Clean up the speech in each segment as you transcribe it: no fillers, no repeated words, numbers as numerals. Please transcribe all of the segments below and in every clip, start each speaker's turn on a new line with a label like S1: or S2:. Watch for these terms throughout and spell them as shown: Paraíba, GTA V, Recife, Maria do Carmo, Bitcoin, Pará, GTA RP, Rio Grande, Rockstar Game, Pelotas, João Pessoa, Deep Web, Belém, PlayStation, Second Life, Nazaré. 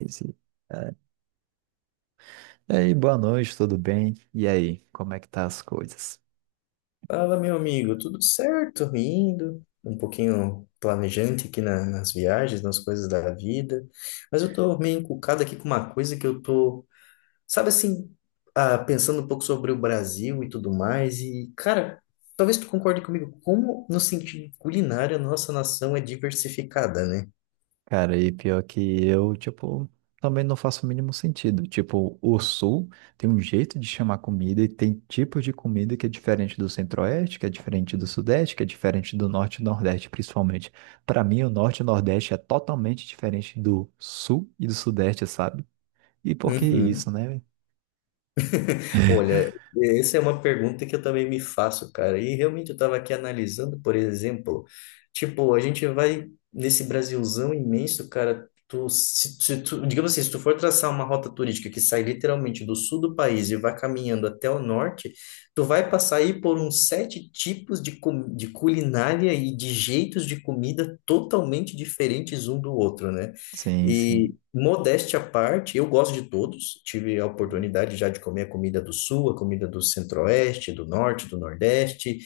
S1: Esse- É. E aí, boa noite, tudo bem? E aí, como é que tá as coisas?
S2: Fala, meu amigo, tudo certo? Indo, um pouquinho planejante aqui nas viagens, nas coisas da vida, mas eu tô meio encucado aqui com uma coisa que eu tô, sabe assim, pensando um pouco sobre o Brasil e tudo mais, e cara, talvez tu concorde comigo, como no sentido culinário a nossa nação é diversificada, né?
S1: Cara, e pior que eu, tipo, também não faço o mínimo sentido. Tipo, o Sul tem um jeito de chamar comida e tem tipos de comida que é diferente do Centro-Oeste, que é diferente do Sudeste, que é diferente do Norte e Nordeste, principalmente. Para mim, o Norte e o Nordeste é totalmente diferente do Sul e do Sudeste, sabe? E por que isso,
S2: Uhum.
S1: né?
S2: Olha, essa é uma pergunta que eu também me faço, cara. E realmente eu estava aqui analisando, por exemplo, tipo, a gente vai nesse Brasilzão imenso, cara. Tu, se tu, digamos assim, se tu for traçar uma rota turística que sai literalmente do sul do país e vai caminhando até o norte, tu vai passar aí por uns sete tipos de, de culinária e de jeitos de comida totalmente diferentes um do outro, né?
S1: Sim,
S2: E
S1: sim.
S2: modéstia à parte, eu gosto de todos. Tive a oportunidade já de comer a comida do Sul, a comida do Centro-Oeste, do Norte, do Nordeste.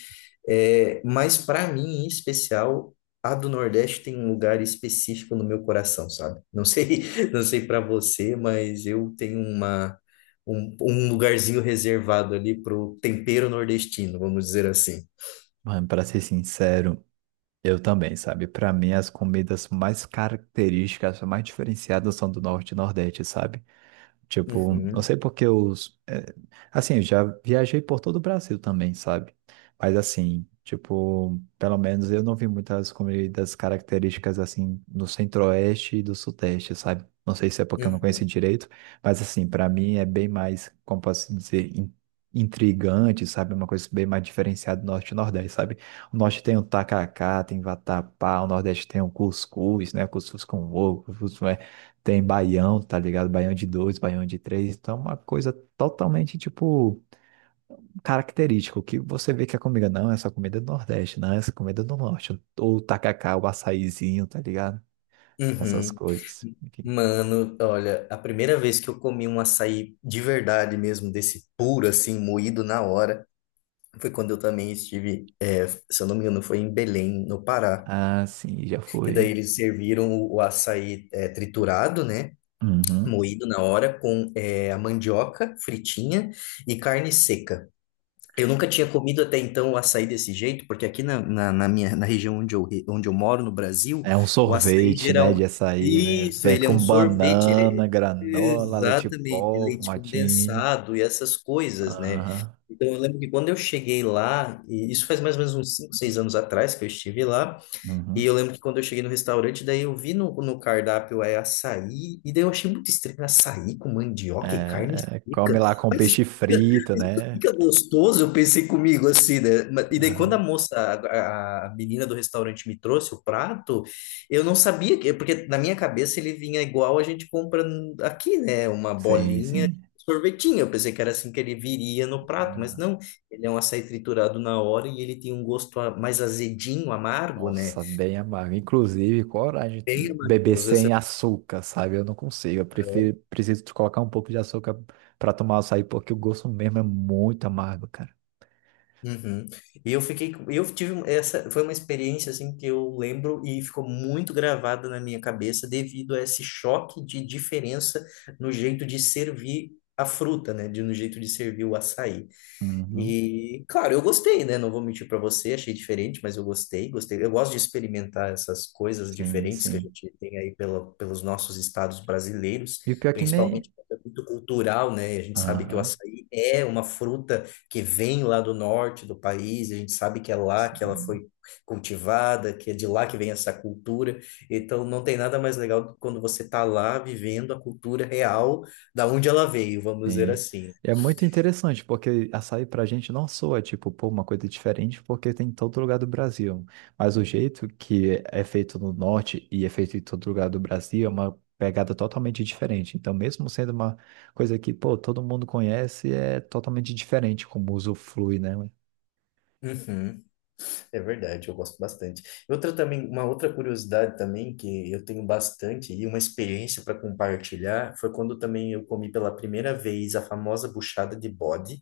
S2: É, mas para mim, em especial, a do Nordeste tem um lugar específico no meu coração, sabe? Não sei, não sei para você, mas eu tenho uma um, um lugarzinho reservado ali pro tempero nordestino, vamos dizer assim.
S1: Mano, pra ser sincero. Eu também, sabe? Para mim, as comidas mais características, mais diferenciadas são do Norte e Nordeste, sabe? Tipo, não
S2: Uhum,
S1: sei porque assim, eu já viajei por todo o Brasil também, sabe? Mas assim, tipo, pelo menos eu não vi muitas comidas características assim no Centro-Oeste e do Sudeste, sabe? Não sei se é porque eu não
S2: uhum.
S1: conheci direito, mas assim, pra mim é bem mais, como posso dizer, intrigante, sabe? Uma coisa bem mais diferenciada do Norte e Nordeste, sabe? O Norte tem o tacacá, tem vatapá, o Nordeste tem o cuscuz, né? Cuscuz com ovo, tem baião, tá ligado? Baião de dois, baião de três. Então, é uma coisa totalmente, tipo, característica. O que você vê que a comida não, essa comida é do Nordeste, não, essa comida é do Norte. Ou o tacacá, o açaizinho, tá ligado? Essas
S2: Uhum.
S1: coisas. Enfim.
S2: Mano, olha, a primeira vez que eu comi um açaí de verdade mesmo, desse puro, assim, moído na hora, foi quando eu também estive, se eu não me engano, foi em Belém, no Pará.
S1: Ah, sim, já
S2: Que
S1: foi,
S2: daí
S1: hein?
S2: eles serviram o açaí, triturado, né?
S1: Uhum.
S2: Moído na hora, com, a mandioca fritinha e carne seca. Eu nunca tinha comido até então o açaí desse jeito, porque aqui na região onde eu, onde eu moro, no Brasil,
S1: É um
S2: o açaí
S1: sorvete, né, de
S2: geral.
S1: açaí, né?
S2: Isso,
S1: Vem
S2: ele é
S1: com
S2: um sorvete.
S1: banana, granola, leite
S2: Exatamente,
S1: pó,
S2: leite
S1: fumatinha.
S2: condensado e essas coisas, né?
S1: Aham.
S2: Então, eu lembro que quando eu cheguei lá, e isso faz mais ou menos uns 5 6 anos atrás que eu estive lá, e
S1: Uhum.
S2: eu lembro que quando eu cheguei no restaurante, daí eu vi no cardápio é açaí, e daí eu achei muito estranho açaí com mandioca e carne
S1: É, come
S2: seca.
S1: lá com
S2: Mas isso
S1: peixe
S2: fica,
S1: frito,
S2: mas isso
S1: né?
S2: fica gostoso, eu pensei comigo assim, né? E daí quando a
S1: Aham.
S2: moça, a, a- menina do restaurante me trouxe o prato, eu não sabia, porque na minha cabeça ele vinha igual a gente compra aqui, né? Uma
S1: Sim,
S2: bolinha,
S1: sim.
S2: sorvetinho. Eu pensei que era assim que ele viria no prato, mas
S1: Não.
S2: não, ele é um açaí triturado na hora e ele tem um gosto mais azedinho, amargo, né?
S1: Nossa, bem amargo. Inclusive, coragem de
S2: Bem
S1: beber
S2: harmonioso, essa é
S1: sem
S2: a
S1: açúcar, sabe? Eu não consigo. Eu
S2: palavra.
S1: prefiro, preciso de colocar um pouco de açúcar para tomar açaí, porque o gosto mesmo é muito amargo, cara.
S2: Uhum. E eu fiquei, eu tive um- essa, foi uma experiência assim que eu lembro e ficou muito gravada na minha cabeça devido a esse choque de diferença no jeito de servir a fruta, né, de no jeito de servir o açaí.
S1: Uhum.
S2: E, claro, eu gostei, né? Não vou mentir para você, achei diferente, mas eu gostei, gostei. Eu gosto de experimentar essas coisas
S1: Sim,
S2: diferentes que a
S1: sim.
S2: gente tem aí pelos nossos estados brasileiros,
S1: E o pior é que nem.
S2: principalmente porque é muito cultural, né? A gente sabe que o
S1: Aham.
S2: açaí é uma fruta que vem lá do norte do país, a gente sabe que é lá que ela foi cultivada, que é de lá que vem essa cultura. Então, não tem nada mais legal do que quando você tá lá vivendo a cultura real da onde ela veio, vamos dizer
S1: Sim.
S2: assim, né?
S1: E é muito interessante, porque açaí pra gente não soa, tipo, pô, uma coisa diferente, porque tem em todo lugar do Brasil. Mas o jeito que é feito no Norte e é feito em todo lugar do Brasil é uma pegada totalmente diferente. Então, mesmo sendo uma coisa que, pô, todo mundo conhece, é totalmente diferente como o uso flui, né?
S2: Uhum. É verdade, eu gosto bastante. Outra também, uma outra curiosidade também que eu tenho bastante e uma experiência para compartilhar foi quando também eu comi pela primeira vez a famosa buchada de bode,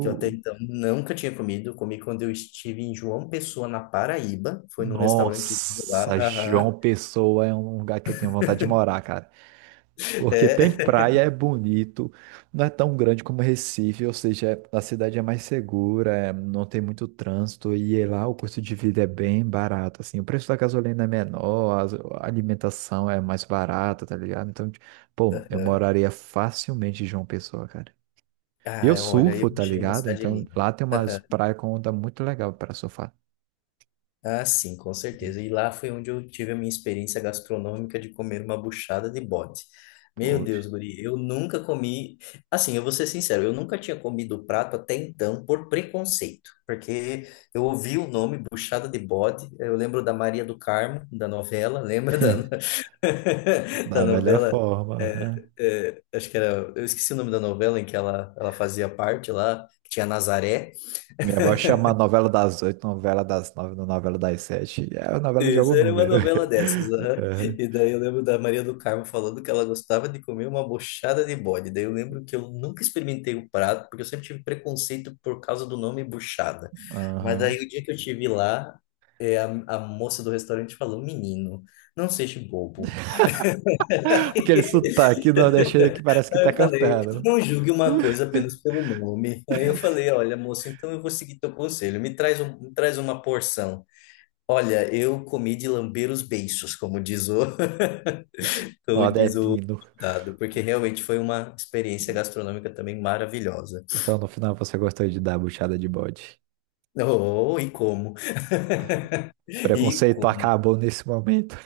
S2: que eu até então nunca tinha comido. Eu comi quando eu estive em João Pessoa, na Paraíba. Foi num restaurantezinho lá.
S1: nossa,
S2: Aham.
S1: João Pessoa é um lugar que eu tenho vontade de morar, cara. Porque tem
S2: É.
S1: praia, é bonito, não é tão grande como Recife, ou seja, a cidade é mais segura, é, não tem muito trânsito e é lá o custo de vida é bem barato, assim, o preço da gasolina é menor, a alimentação é mais barata, tá ligado? Então, pô, eu
S2: Aham.
S1: moraria facilmente em João Pessoa, cara. E eu
S2: Ah, olha, eu
S1: surfo, tá
S2: achei uma
S1: ligado?
S2: cidade
S1: Então
S2: linda.
S1: lá tem umas praias com onda muito legal para surfar.
S2: Ah, sim, com certeza. E lá foi onde eu tive a minha experiência gastronômica de comer uma buchada de bode. Meu
S1: Poxa,
S2: Deus, guri, eu nunca comi. Assim, eu vou ser sincero, eu nunca tinha comido o prato até então por preconceito, porque eu ouvi o nome buchada de bode. Eu lembro da Maria do Carmo, da novela, da
S1: da melhor
S2: novela? É,
S1: forma.
S2: é, acho que era. Eu esqueci o nome da novela em que ela fazia parte lá, que tinha Nazaré.
S1: Minha avó chama a novela das oito, novela das nove, novela das sete. É a novela de
S2: Isso,
S1: algum
S2: era uma
S1: número.
S2: novela dessas, aham. E daí eu lembro da Maria do Carmo falando que ela gostava de comer uma bochada de bode. Daí eu lembro que eu nunca experimentei o prato, porque eu sempre tive preconceito por causa do nome buchada.
S1: É,
S2: Mas
S1: aham.
S2: daí o dia que eu estive lá, é, a, a moça do restaurante falou, menino, não seja bobo.
S1: Aquele sotaque nordestino que parece que
S2: Aí
S1: tá
S2: eu falei,
S1: cantando.
S2: não julgue uma coisa apenas pelo nome. Aí eu falei, olha, moça, então eu vou seguir teu conselho. Me traz uma porção. Olha, eu comi de lamber os beiços,
S1: Os
S2: como diz o
S1: Nordestino.
S2: dado, porque realmente foi uma experiência gastronômica também maravilhosa.
S1: Então, no final, você gostou de dar a buchada de bode.
S2: Oh, e como, e
S1: Preconceito
S2: como,
S1: acabou nesse momento.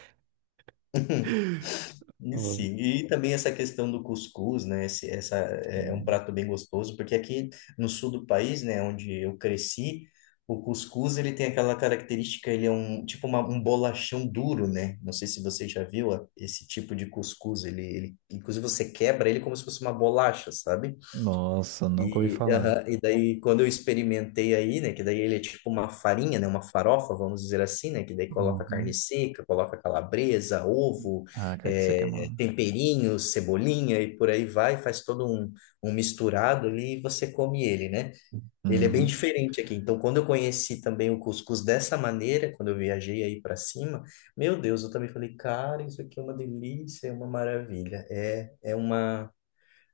S2: e
S1: Oh,
S2: sim. E também essa questão do cuscuz, né? Essa é um
S1: sim.
S2: prato bem gostoso, porque aqui no sul do país, né, onde eu cresci, o cuscuz ele tem aquela característica, ele é um bolachão duro, né? Não sei se você já viu esse tipo de cuscuz, ele inclusive você quebra ele como se fosse uma bolacha, sabe?
S1: Nossa, nunca ouvi
S2: E,
S1: falar.
S2: aham, e daí, quando eu experimentei aí, né, que daí ele é tipo uma farinha, né, uma farofa, vamos dizer assim, né, que daí coloca carne
S1: Uhum.
S2: seca, coloca calabresa, ovo,
S1: Ah, cara, isso aqui é uma...
S2: temperinhos, cebolinha e por aí vai, faz todo um, um misturado ali e você come ele, né? Ele é bem
S1: Uhum.
S2: diferente aqui. Então, quando eu conheci também o cuscuz dessa maneira, quando eu viajei aí para cima, meu Deus, eu também falei, cara, isso aqui é uma delícia, é uma maravilha. É, é uma.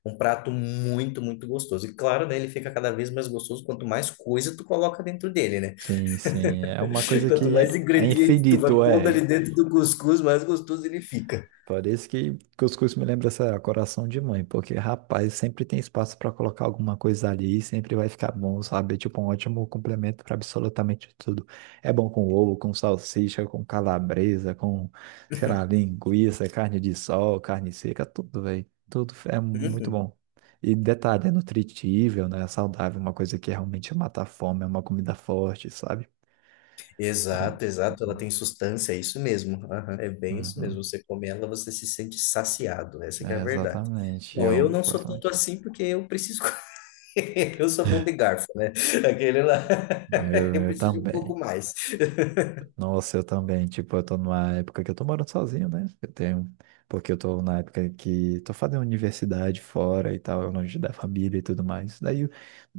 S2: Um prato muito, muito gostoso. E claro, né, ele fica cada vez mais gostoso quanto mais coisa tu coloca dentro dele, né?
S1: Sim, sim. É uma coisa
S2: Quanto
S1: que
S2: mais
S1: é, é
S2: ingrediente tu
S1: infinito,
S2: vai pondo ali
S1: é.
S2: dentro do cuscuz, mais gostoso ele fica.
S1: Parece que cuscuz me lembra essa coração de mãe, porque rapaz, sempre tem espaço para colocar alguma coisa ali, e sempre vai ficar bom, sabe? É tipo um ótimo complemento para absolutamente tudo. É bom com ovo, com salsicha, com calabresa, com, sei lá, linguiça, carne de sol, carne seca, tudo, velho. Tudo é muito
S2: Uhum.
S1: bom. E detalhe, é nutritível, né? É saudável, uma coisa que realmente mata a fome, é uma comida forte, sabe? É... um,
S2: Exato, exato. Ela
S1: Uhum.
S2: tem sustância, é isso mesmo. Aham, é bem isso
S1: Uhum.
S2: mesmo. Você come ela, você se sente saciado. Essa que é a
S1: É,
S2: verdade.
S1: exatamente,
S2: Bom, eu
S1: eu
S2: não sou
S1: gosto muito.
S2: tanto assim porque eu preciso comer. Eu sou bom de garfo, né? Aquele lá,
S1: Ah, Eu,
S2: eu
S1: eu
S2: preciso de um pouco
S1: também.
S2: mais.
S1: Nossa, eu também. Tipo, eu tô numa época que eu tô morando sozinho, né? Eu tenho. Porque eu tô na época que tô fazendo universidade fora e tal, longe da família e tudo mais. Daí eu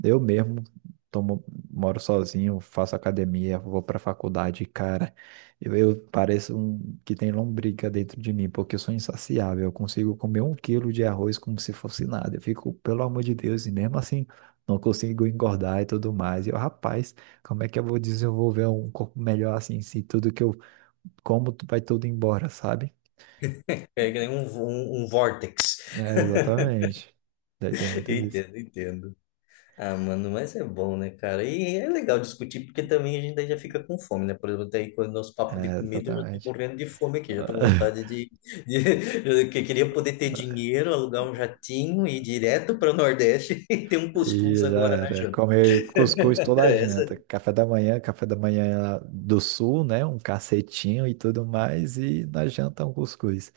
S1: eu mesmo tomo, moro sozinho, faço academia, vou pra faculdade, e, cara. Eu pareço um que tem lombriga dentro de mim, porque eu sou insaciável. Eu consigo comer um quilo de arroz como se fosse nada. Eu fico, pelo amor de Deus, e mesmo assim não consigo engordar e tudo mais. E eu, rapaz. Como é que eu vou desenvolver um corpo melhor assim, se tudo que eu como vai tudo embora, sabe?
S2: É que nem um vórtex.
S1: É, exatamente. Daí tem muito disso.
S2: Entendo, entendo. Ah, mano, mas é bom, né, cara? E é legal discutir, porque também a gente daí já fica com fome, né? Por exemplo, até aí quando nosso papo de
S1: É,
S2: comida, eu já tô
S1: exatamente.
S2: morrendo de fome aqui, já tô com vontade de... que eu queria poder ter dinheiro, alugar um jatinho e ir direto para o Nordeste e ter um cuscuz
S1: E já
S2: agora na
S1: era.
S2: janta.
S1: Comer cuscuz toda a
S2: Essa...
S1: janta. Café da manhã do sul, né? Um cacetinho e tudo mais. E na janta um cuscuz.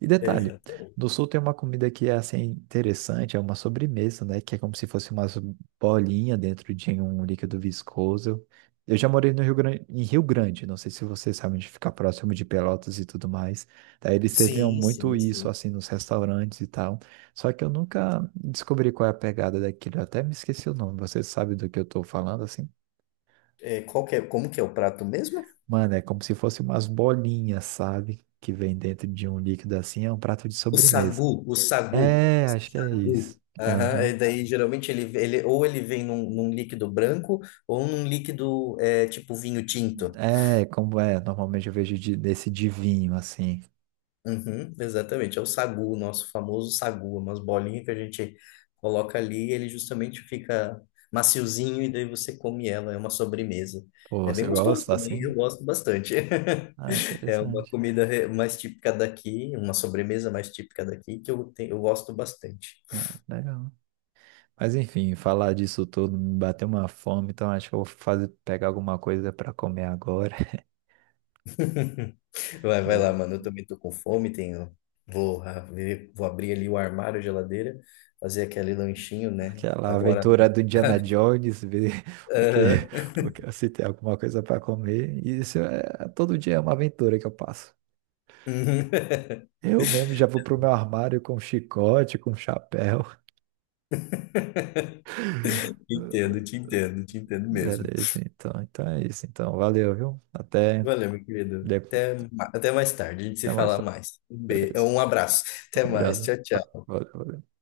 S1: E detalhe,
S2: Exatamente.
S1: no sul tem uma comida que é assim interessante, é uma sobremesa, né? Que é como se fosse umas bolinhas dentro de um líquido viscoso. Eu já morei no Rio Grande, em Rio Grande, não sei se vocês sabem onde fica próximo de Pelotas e tudo mais. Daí eles serviam
S2: Sim,
S1: muito
S2: sim,
S1: isso
S2: sim.
S1: assim nos restaurantes e tal. Só que eu nunca descobri qual é a pegada daquilo. Eu até me esqueci o nome. Você sabe do que eu tô falando, assim?
S2: É, qual que é... Como que é o prato mesmo?
S1: Mano, é como se fosse umas bolinhas, sabe? Que vem dentro de um líquido assim. É um prato de sobremesa.
S2: O sagu,
S1: É, acho que é
S2: sagu.
S1: isso.
S2: Aham, e
S1: Aham.
S2: daí geralmente ele vem num líquido branco ou num líquido tipo vinho tinto.
S1: É, como é. Normalmente eu vejo desse de vinho, assim.
S2: Uhum, exatamente, é o sagu, o nosso famoso sagu, umas bolinhas que a gente coloca ali e ele justamente fica maciozinho e daí você come ela, é uma sobremesa.
S1: Pô,
S2: É
S1: você
S2: bem gostoso
S1: gosta
S2: também, eu
S1: assim?
S2: gosto bastante.
S1: Ah,
S2: É uma
S1: interessante.
S2: comida mais típica daqui, uma sobremesa mais típica daqui que eu gosto bastante.
S1: Ah, legal. Mas enfim, falar disso tudo me bateu uma fome, então acho que eu vou fazer, pegar alguma coisa para comer agora.
S2: Vai, vai lá,
S1: Beleza?
S2: mano. Eu também tô com fome, tenho. Vou abrir ali o armário, a geladeira, fazer aquele lanchinho, né?
S1: Aquela
S2: Agora.
S1: aventura do Indiana Jones, ver o que,
S2: Aham.
S1: o que se tem alguma coisa para comer. E isso é todo dia é uma aventura que eu passo. Eu mesmo já vou pro meu armário com chicote, com chapéu.
S2: Entendo, te entendo, te entendo mesmo.
S1: Beleza, então, então é isso. Então, valeu, viu? Até,
S2: Valeu, meu querido.
S1: de-
S2: Até, até mais tarde, a gente se
S1: até mais
S2: fala
S1: tarde.
S2: mais. Um beijo,
S1: Beleza.
S2: um abraço.
S1: Um
S2: Até mais.
S1: abraço.
S2: Tchau, tchau.
S1: Valeu, valeu.